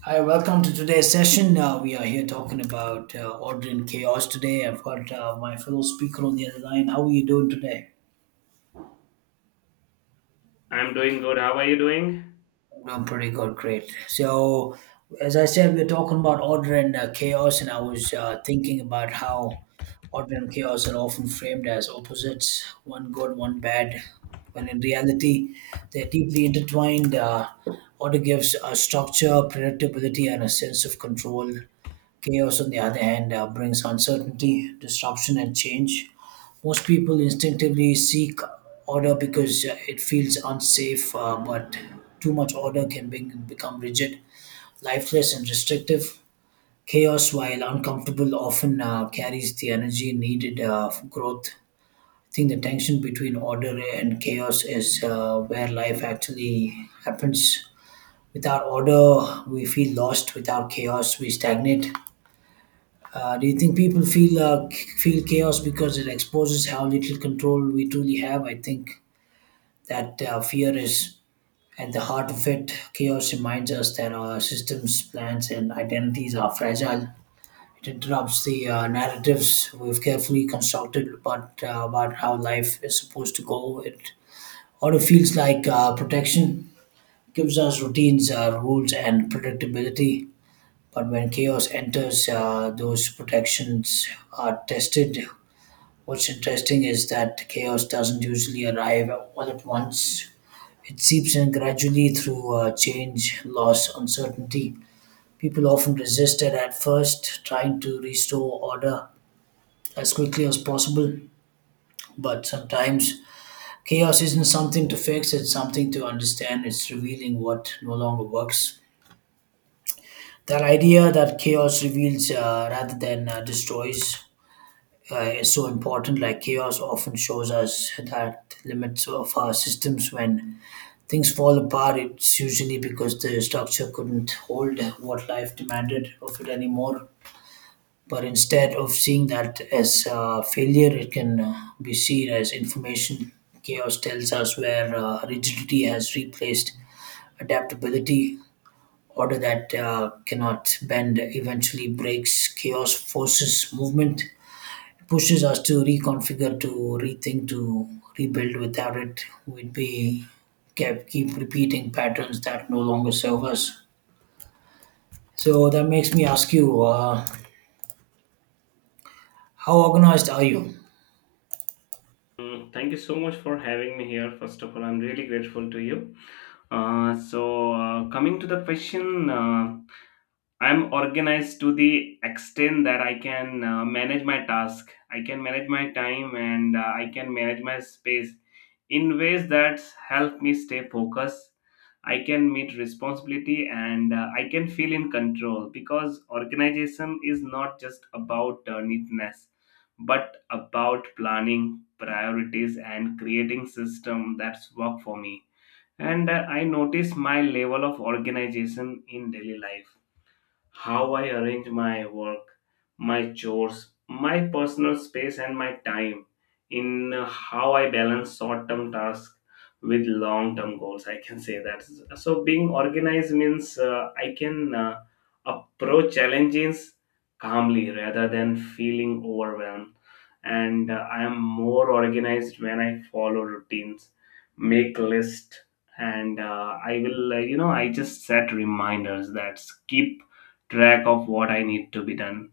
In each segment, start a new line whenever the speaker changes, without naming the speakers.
Hi, welcome to today's session. We are here talking about order and chaos today. I've got my fellow speaker on the other line. How are you doing today?
I'm doing good. How are you doing?
I'm pretty good, great. So, as I said, we're talking about order and chaos, and I was thinking about how order and chaos are often framed as opposites, one good, one bad, when in reality, they're deeply intertwined. Order gives a structure, predictability, and a sense of control. Chaos, on the other hand, brings uncertainty, disruption, and change. Most people instinctively seek order because it feels unsafe, but too much order can become rigid, lifeless, and restrictive. Chaos, while uncomfortable, often carries the energy needed for growth. I think the tension between order and chaos is where life actually happens. Without order, we feel lost. Without chaos, we stagnate. Do you think people feel feel chaos because it exposes how little control we truly have? I think that fear is at the heart of it. Chaos reminds us that our systems, plans, and identities are fragile. It interrupts the narratives we've carefully constructed about how life is supposed to go. It auto feels like protection, gives us routines, rules, and predictability. But when chaos enters, those protections are tested. What's interesting is that chaos doesn't usually arrive all at once. It seeps in gradually through change, loss, uncertainty. People often resist it at first, trying to restore order as quickly as possible. But sometimes chaos isn't something to fix, it's something to understand. It's revealing what no longer works. That idea that chaos reveals rather than destroys is so important. Like chaos often shows us that limits of our systems. When things fall apart, it's usually because the structure couldn't hold what life demanded of it anymore. But instead of seeing that as failure, it can be seen as information. Chaos tells us where rigidity has replaced adaptability. Order that cannot bend eventually breaks. Chaos forces movement, pushes us to reconfigure, to rethink, to rebuild. Without it, we'd be kept keep repeating patterns that no longer serve us. So that makes me ask you, how organized are you?
Mm, thank you so much for having me here. First of all, I'm really grateful to you. Coming to the question. I'm organized to the extent that I can manage my task, I can manage my time, and I can manage my space in ways that help me stay focused. I can meet responsibility and I can feel in control because organization is not just about neatness but about planning, priorities, and creating system that's work for me. And I notice my level of organization in daily life, how I arrange my work, my chores, my personal space, and my time, in how I balance short term tasks with long term goals. I can say that. So, being organized means I can approach challenges calmly rather than feeling overwhelmed. And I am more organized when I follow routines, make lists, and I will, you know, I just set reminders that keep track of what I need to be done.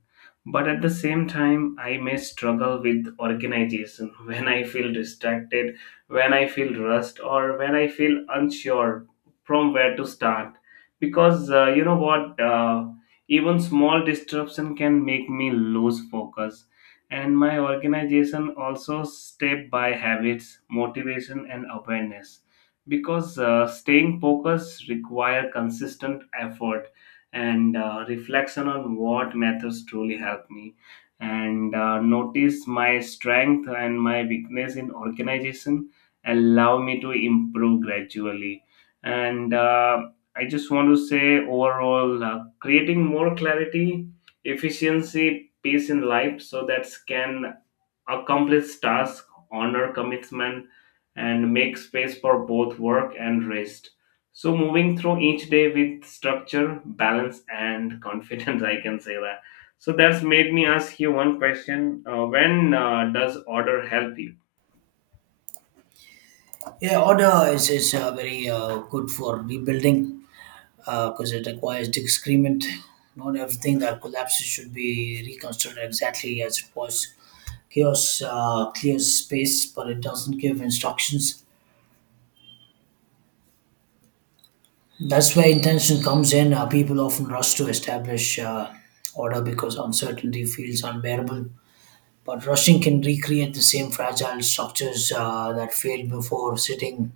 But at the same time, I may struggle with organization when I feel distracted, when I feel rushed, or when I feel unsure from where to start. Because you know what, even small disruption can make me lose focus. And my organization also step by habits, motivation, and awareness. Because staying focused require consistent effort and reflection on what methods truly help me, and notice my strength and my weakness in organization allow me to improve gradually, and I just want to say overall, creating more clarity, efficiency, peace in life so that can accomplish tasks, honor commitment, and make space for both work and rest. So, moving through each day with structure, balance, and confidence, I can say that. So, that's made me ask you one question: When does order help you?
Yeah, order is very good for rebuilding because it requires disagreement. Not everything that collapses should be reconstructed exactly as it was. Chaos clears space, but it doesn't give instructions. That's where intention comes in. People often rush to establish order because uncertainty feels unbearable. But rushing can recreate the same fragile structures that failed before. Sitting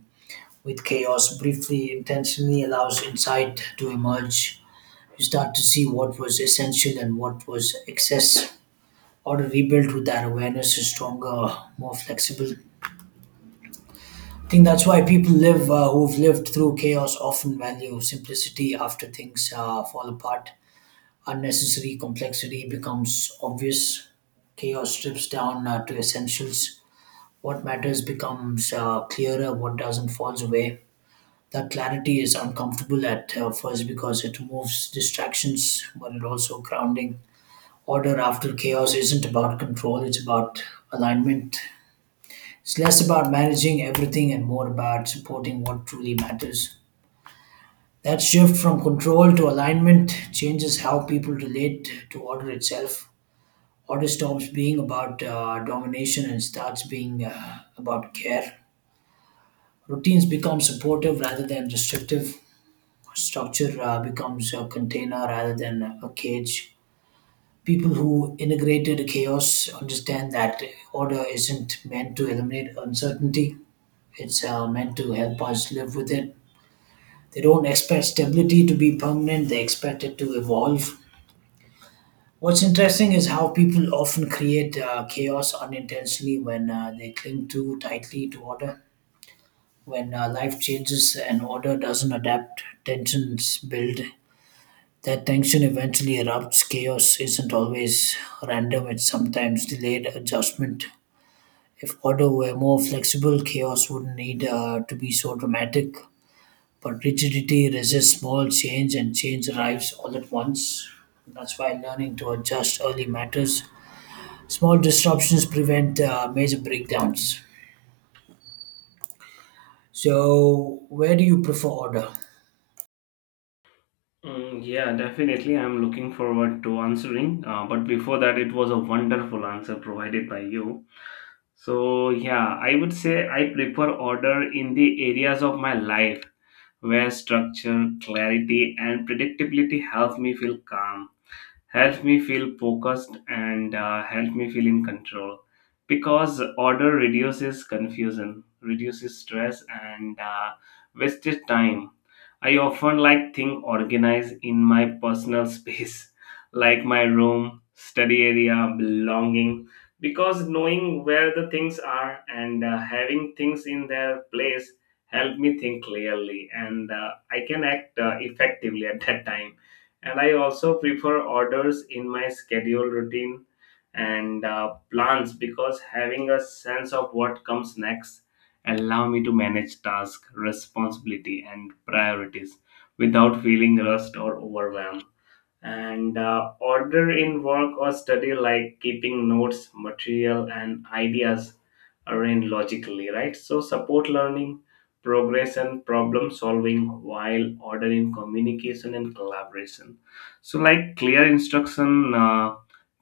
with chaos briefly, intentionally, allows insight to emerge. You start to see what was essential and what was excess. Order rebuilt with that awareness is stronger, more flexible. I think that's why people live who've lived through chaos often value simplicity after things fall apart. Unnecessary complexity becomes obvious. Chaos strips down to essentials. What matters becomes clearer, what doesn't falls away. That clarity is uncomfortable at first because it removes distractions, but it also grounding. Order after chaos isn't about control, it's about alignment. It's less about managing everything and more about supporting what truly matters. That shift from control to alignment changes how people relate to order itself. Order stops being about domination and starts being about care. Routines become supportive rather than restrictive. Structure becomes a container rather than a cage. People who integrated chaos understand that order isn't meant to eliminate uncertainty, it's meant to help us live with it. They don't expect stability to be permanent, they expect it to evolve. What's interesting is how people often create chaos unintentionally when they cling too tightly to order. When life changes and order doesn't adapt, tensions build. That tension eventually erupts. Chaos isn't always random, it's sometimes delayed adjustment. If order were more flexible, chaos wouldn't need to be so dramatic. But rigidity resists small change, and change arrives all at once. That's why learning to adjust early matters. Small disruptions prevent major breakdowns. So, where do you prefer order?
Mm, yeah, definitely. I'm looking forward to answering. But before that, it was a wonderful answer provided by you. So, yeah, I would say I prefer order in the areas of my life where structure, clarity, and predictability help me feel calm, help me feel focused, and help me feel in control because order reduces confusion, reduces stress, and wasted time. I often like thing organized in my personal space like my room, study area, belonging, because knowing where the things are and having things in their place help me think clearly, and I can act effectively at that time. And I also prefer orders in my schedule, routine, and plans because having a sense of what comes next allow me to manage task, responsibility, and priorities without feeling rushed or overwhelmed. And order in work or study, like keeping notes, material, and ideas arranged logically, right, so support learning, progress, and problem solving, while order in communication and collaboration, so like clear instruction,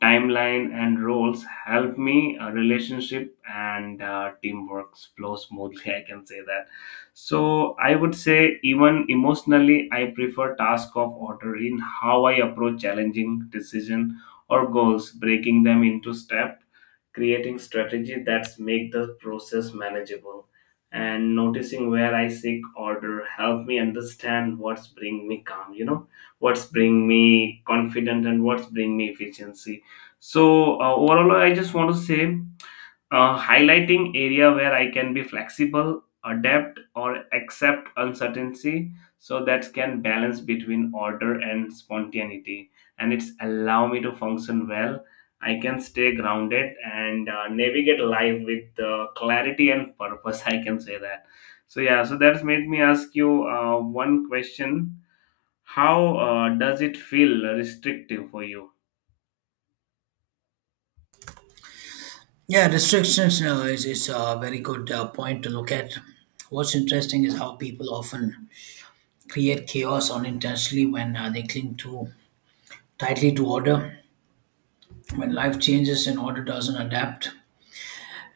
timeline, and roles help me relationship and teamwork flow smoothly. I can say that. So I would say even emotionally, I prefer task of order in how I approach challenging decision or goals, breaking them into step, creating strategy that's make the process manageable, and noticing where I seek order help me understand what's bring me calm, you know, what's bring me confident, and what's bring me efficiency. So overall, I just want to say, highlighting area where I can be flexible, adapt, or accept uncertainty, so that can balance between order and spontaneity, and it's allow me to function well. I can stay grounded and navigate life with clarity and purpose. I can say that. So yeah, so that's made me ask you one question: How does it feel restrictive for you?
Yeah, restrictions is a very good point to look at. What's interesting is how people often create chaos unintentionally when they cling too tightly to order. When life changes and order doesn't adapt.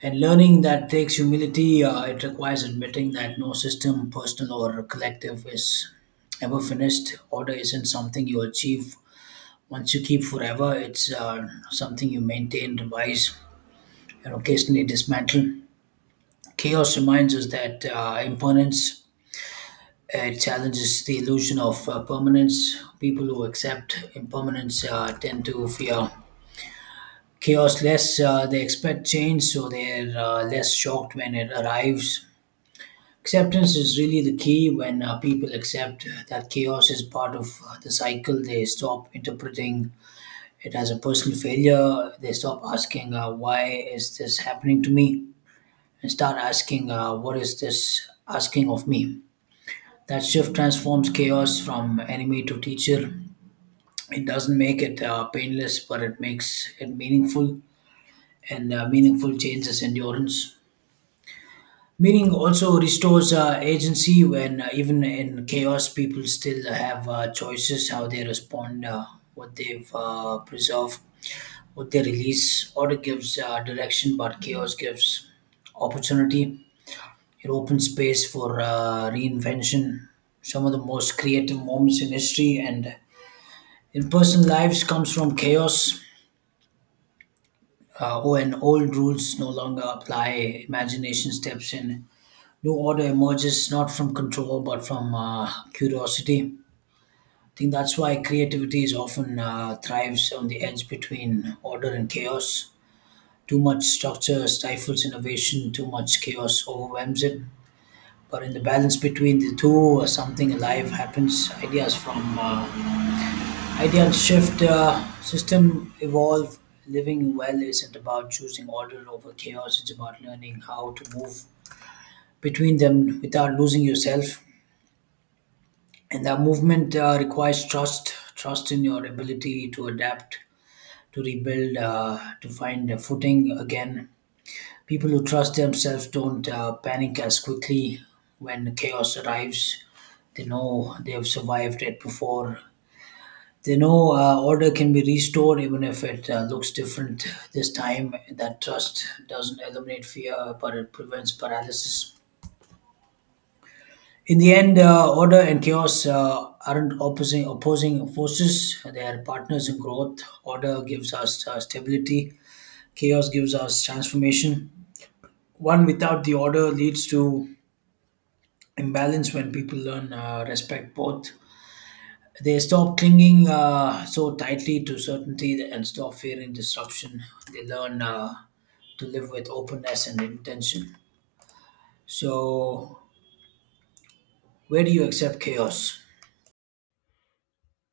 And learning that takes humility, it requires admitting that no system, personal or collective, is ever finished. Order isn't something you achieve once you keep forever. It's something you maintain, revise, and occasionally dismantle. Chaos reminds us that impermanence challenges the illusion of permanence. People who accept impermanence tend to fear chaos less. They expect change, so they're less shocked when it arrives. Acceptance is really the key when people accept that chaos is part of the cycle. They stop interpreting it has a personal failure. They stop asking, why is this happening to me? And start asking, what is this asking of me? That shift transforms chaos from enemy to teacher. It doesn't make it painless, but it makes it meaningful, and meaningful changes endurance. Meaning also restores agency when even in chaos, people still have choices how they respond, what they've preserved, what they release. Order gives direction, but chaos gives opportunity. It opens space for reinvention. Some of the most creative moments in history and in personal lives comes from chaos. When old rules no longer apply, imagination steps in, new order emerges not from control but from curiosity. I think that's why creativity is often thrives on the edge between order and chaos. Too much structure stifles innovation, too much chaos overwhelms it. But in the balance between the two, something alive happens. Ideas shift, system evolve. Living well isn't about choosing order over chaos, it's about learning how to move between them without losing yourself. And the movement requires trust, trust in your ability to adapt, to rebuild, to find a footing again. People who trust themselves don't panic as quickly when chaos arrives. They know they have survived it before. They know order can be restored even if it looks different this time. That trust doesn't eliminate fear but it prevents paralysis. In the end, order and chaos aren't opposing forces. They are partners in growth. Order gives us stability. Chaos gives us transformation. One without the order leads to imbalance. When people learn respect both, they stop clinging so tightly to certainty and stop fearing disruption. They learn to live with openness and intention. So, where do you accept chaos?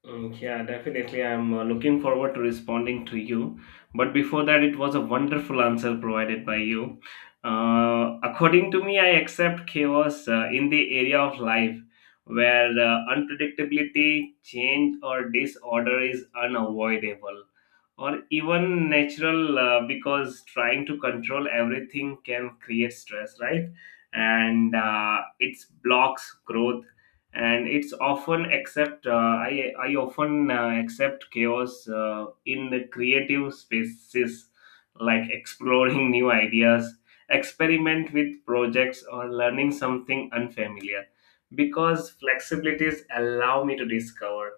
Mm, yeah, definitely. I'm looking forward to responding to you. But before that, it was a wonderful answer provided by you. According to me, I accept chaos in the area of life where unpredictability, change, or disorder is unavoidable or even natural, because trying to control everything can create stress, right? And it blocks growth, and it's often accept I often accept chaos in the creative spaces, like exploring new ideas, experiment with projects, or learning something unfamiliar, because flexibilities allow me to discover.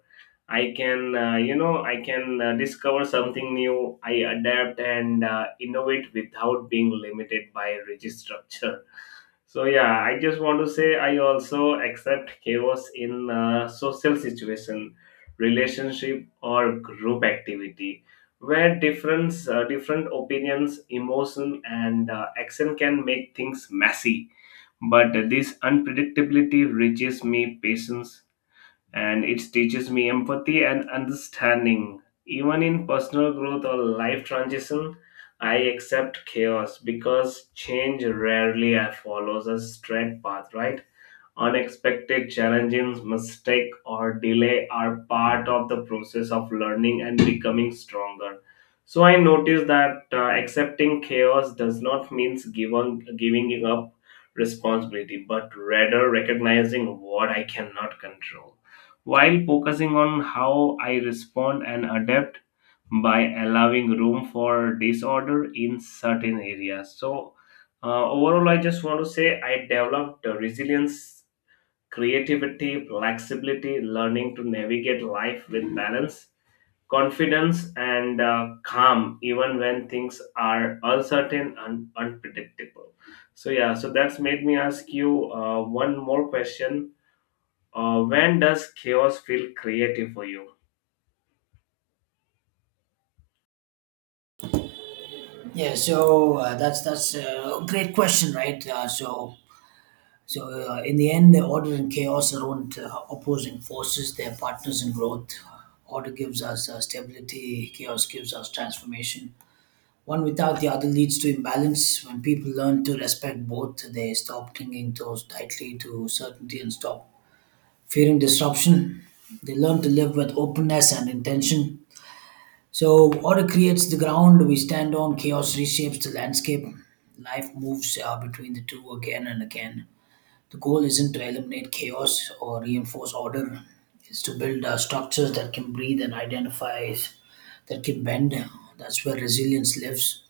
I can you know, I can discover something new. I adapt and innovate without being limited by rigid structure. So yeah, I just want to say I also accept chaos in social situation, relationship, or group activity, where different opinions, emotion, and action can make things messy. But this unpredictability reaches me patience, and it teaches me empathy and understanding. Even in personal growth or life transition, I accept chaos because change rarely follows a straight path, right? Unexpected challenges, mistake, or delay are part of the process of learning and becoming stronger. So I noticed that accepting chaos does not mean giving up responsibility, but rather recognizing what I cannot control, while focusing on how I respond and adapt by allowing room for disorder in certain areas. So overall, I just want to say I developed resilience, creativity, flexibility, learning to navigate life with balance, confidence, and calm, even when things are uncertain and unpredictable. So, yeah, so that's made me ask you one more question. When does chaos feel creative for you?
Yeah, so that's a great question, right? So in the end, order and chaos are not opposing forces; they're partners in growth. Order gives us stability; chaos gives us transformation. One without the other leads to imbalance. When people learn to respect both, they stop clinging to tightly to certainty and stop fearing disruption. They learn to live with openness and intention. So, order creates the ground we stand on, chaos reshapes the landscape, life moves between the two again and again. The goal isn't to eliminate chaos or reinforce order, it's to build structures that can breathe and identify, that can bend. That's where resilience lives.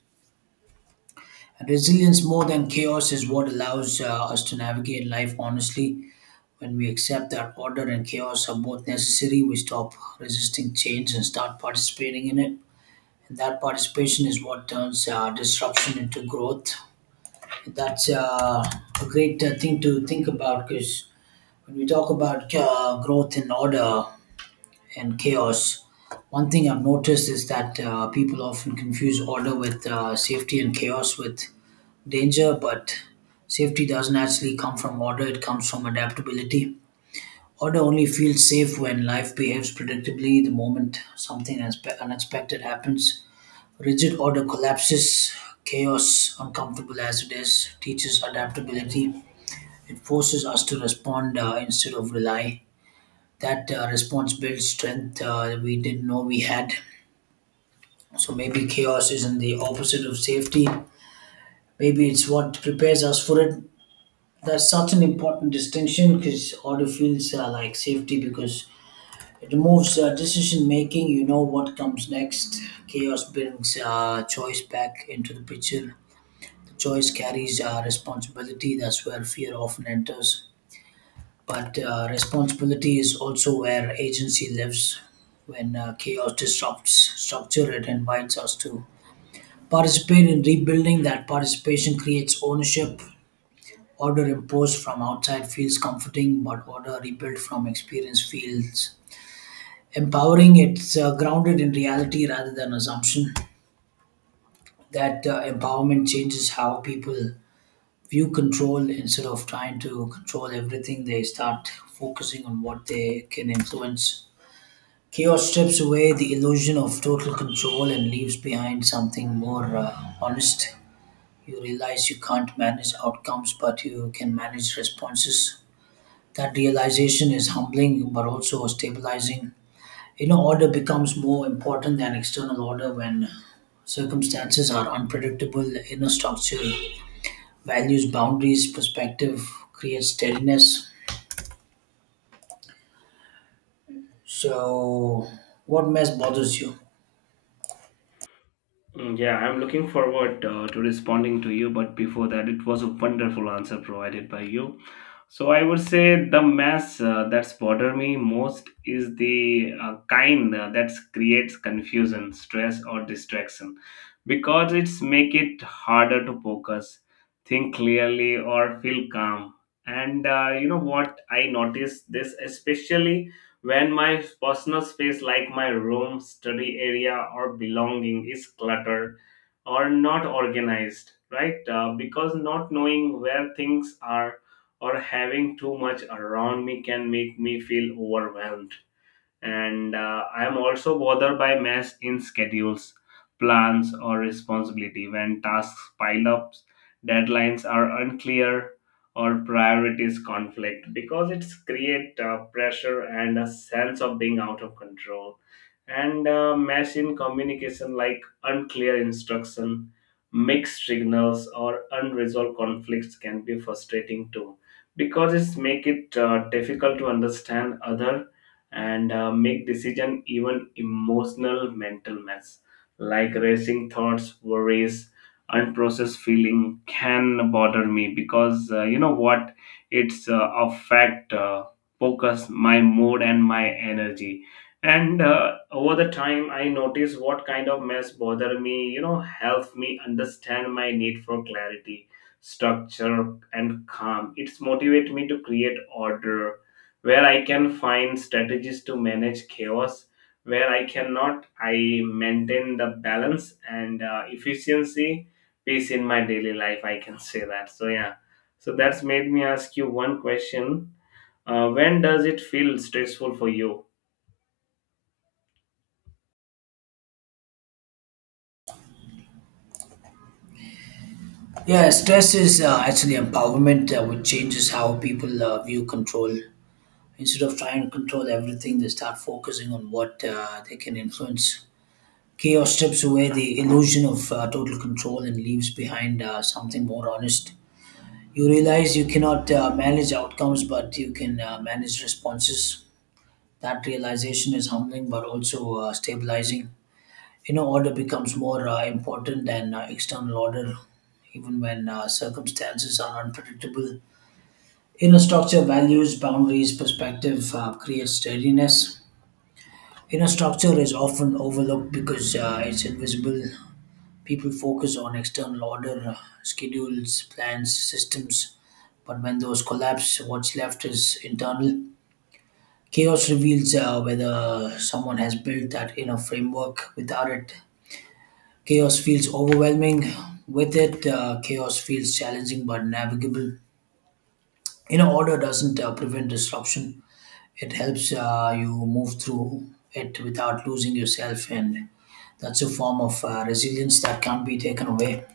And resilience, more than chaos, is what allows us to navigate life honestly. When we accept that order and chaos are both necessary, we stop resisting change and start participating in it, and that participation is what turns disruption into growth. That's a great thing to think about because when we talk about growth in order and chaos, one thing I've noticed is that people often confuse order with safety and chaos with danger, but safety doesn't actually come from order, it comes from adaptability. Order only feels safe when life behaves predictably. The moment something unexpected happens, rigid order collapses. Chaos, uncomfortable as it is, teaches adaptability. It forces us to respond instead of rely. That response builds strength we didn't know we had. So maybe chaos isn't the opposite of safety. Maybe it's what prepares us for it. That's such an important distinction because order feels like safety because it removes decision making. You know what comes next. Chaos brings choice back into the picture. Choice carries responsibility. That's where fear often enters. But responsibility is also where agency lives. When chaos disrupts structure, it invites us to participate in rebuilding. That participation creates ownership. Order imposed from outside feels comforting, but order rebuilt from experience feels empowering. It's grounded in reality rather than assumption. That empowerment changes how people view control. Instead of trying to control everything, they start focusing on what they can influence. Chaos strips away the illusion of total control and leaves behind something more honest. You realize you can't manage outcomes but you can manage responses. That realization is humbling but also stabilizing. You know, order becomes more important than external order when circumstances are unpredictable. Inner structure, values, boundaries, perspective, creates steadiness. So, what mess bothers you?
Mm, yeah, I'm looking forward to responding to you, but before that, it was a wonderful answer provided by you. So I would say the mess that's bother me most is the kind that creates confusion, stress, or distraction, because it's make it harder to focus, think clearly, or feel calm. And you know what? I noticed this especially when my personal space, like my room, study area, or belonging, is cluttered or not organized, right? Because not knowing where things are or having too much around me can make me feel overwhelmed. And I am also bothered by mess in schedules, plans, or responsibility when tasks pile up, deadlines are unclear, or priorities conflict because it's create pressure and a sense of being out of control. And mess in communication, like unclear instruction, mixed signals, or unresolved conflicts can be frustrating too, because it's make it difficult to understand other and make decision. Even emotional mental mess, like racing thoughts, worries, unprocessed feeling can bother me because you know what, it's affect focus, my mood, and my energy. And over the time, I notice what kind of mess bother me, you know, help me understand my need for clarity, structure, and calm. It's motivate me to create order where I can find strategies to manage chaos. Where I cannot, I maintain the balance and efficiency, peace in my daily life. I can say that. So, yeah. So, that's made me ask you one question. When does it feel stressful for you?
Yeah, stress is actually empowerment, which changes how people view control. Instead of trying to control everything, they start focusing on what they can influence. Chaos strips away the illusion of total control and leaves behind something more honest. You realize you cannot manage outcomes, but you can manage responses. That realization is humbling but also stabilizing. Inner order becomes more important than external order, even when circumstances are unpredictable. Inner structure, values, boundaries, perspective, creates steadiness. Inner structure is often overlooked because it's invisible. People focus on external order, schedules, plans, systems, but when those collapse, what's left is internal. Chaos reveals whether someone has built that inner framework. Without it, chaos feels overwhelming. With it, chaos feels challenging but navigable. You know, order doesn't prevent disruption. It helps you move through it without losing yourself, and that's a form of resilience that can't be taken away.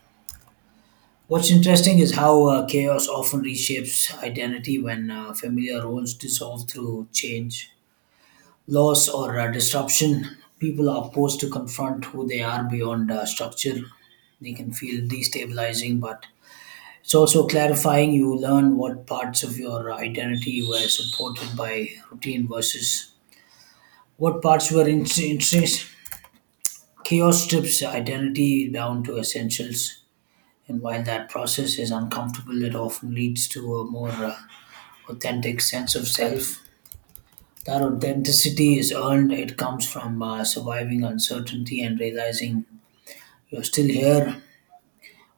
What's interesting is how chaos often reshapes identity when familiar roles dissolve through change, loss, or disruption. People are forced to confront who they are beyond structure. They can feel destabilizing, but it's also clarifying. You learn what parts of your identity were supported by routine versus what parts were intrinsic. Chaos strips identity down to essentials, and while that process is uncomfortable, it often leads to a more authentic sense of self. That authenticity is earned, it comes from surviving uncertainty and realizing you're still here.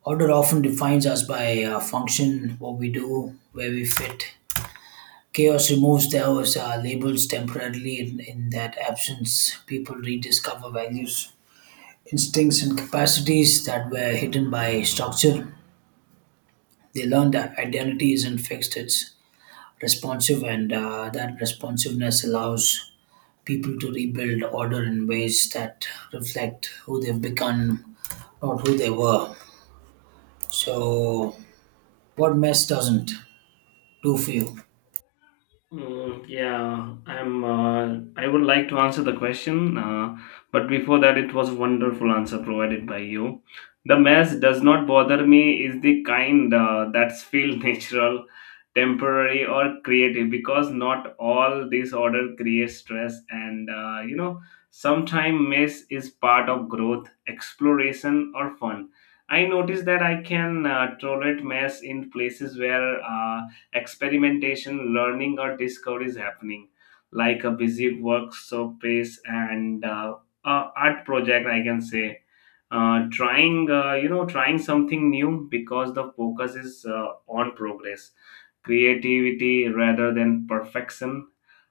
Order often defines us by function, what we do, where we fit. Chaos removes those labels temporarily. In that absence, people rediscover values, instincts, and capacities that were hidden by structure. They learn that identity isn't fixed, it's responsive, and that responsiveness allows people to rebuild order in ways that reflect who they've become, not who they were. So, what mess doesn't do for you?
Mm, yeah, I'm. Uh, I would like to answer the question, but before that, it was wonderful answer provided by you. The mess does not bother me is the kind that's feel natural, temporary, or creative because not all disorder creates stress, and you know, sometimes mess is part of growth, exploration, or fun. I noticed that I can tolerate mess in places where. Experimentation, learning, or discovery is happening, like a busy work space and art project, I can say. Trying, you know, trying something new because the focus is on progress, creativity rather than perfection.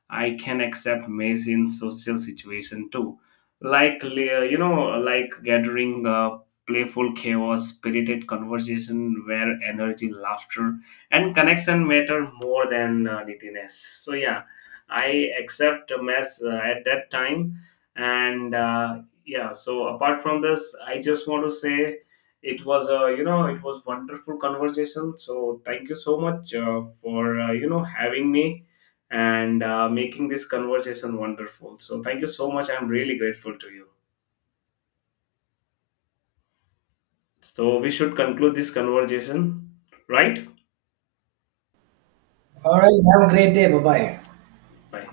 I can accept mess in social situation too, like you know, like gathering, playful chaos, spirited conversation where energy, laughter, and connection matter more than neatness. So yeah, I accept a mess at that time, and yeah. So apart from this, I just want to say it was a, you know, it was wonderful conversation. So thank you so much for you know having me, and making this conversation wonderful. So thank you so much. I'm really grateful to you. So we should conclude this conversation, right?
All right, have a great day. Bye bye.
Bye.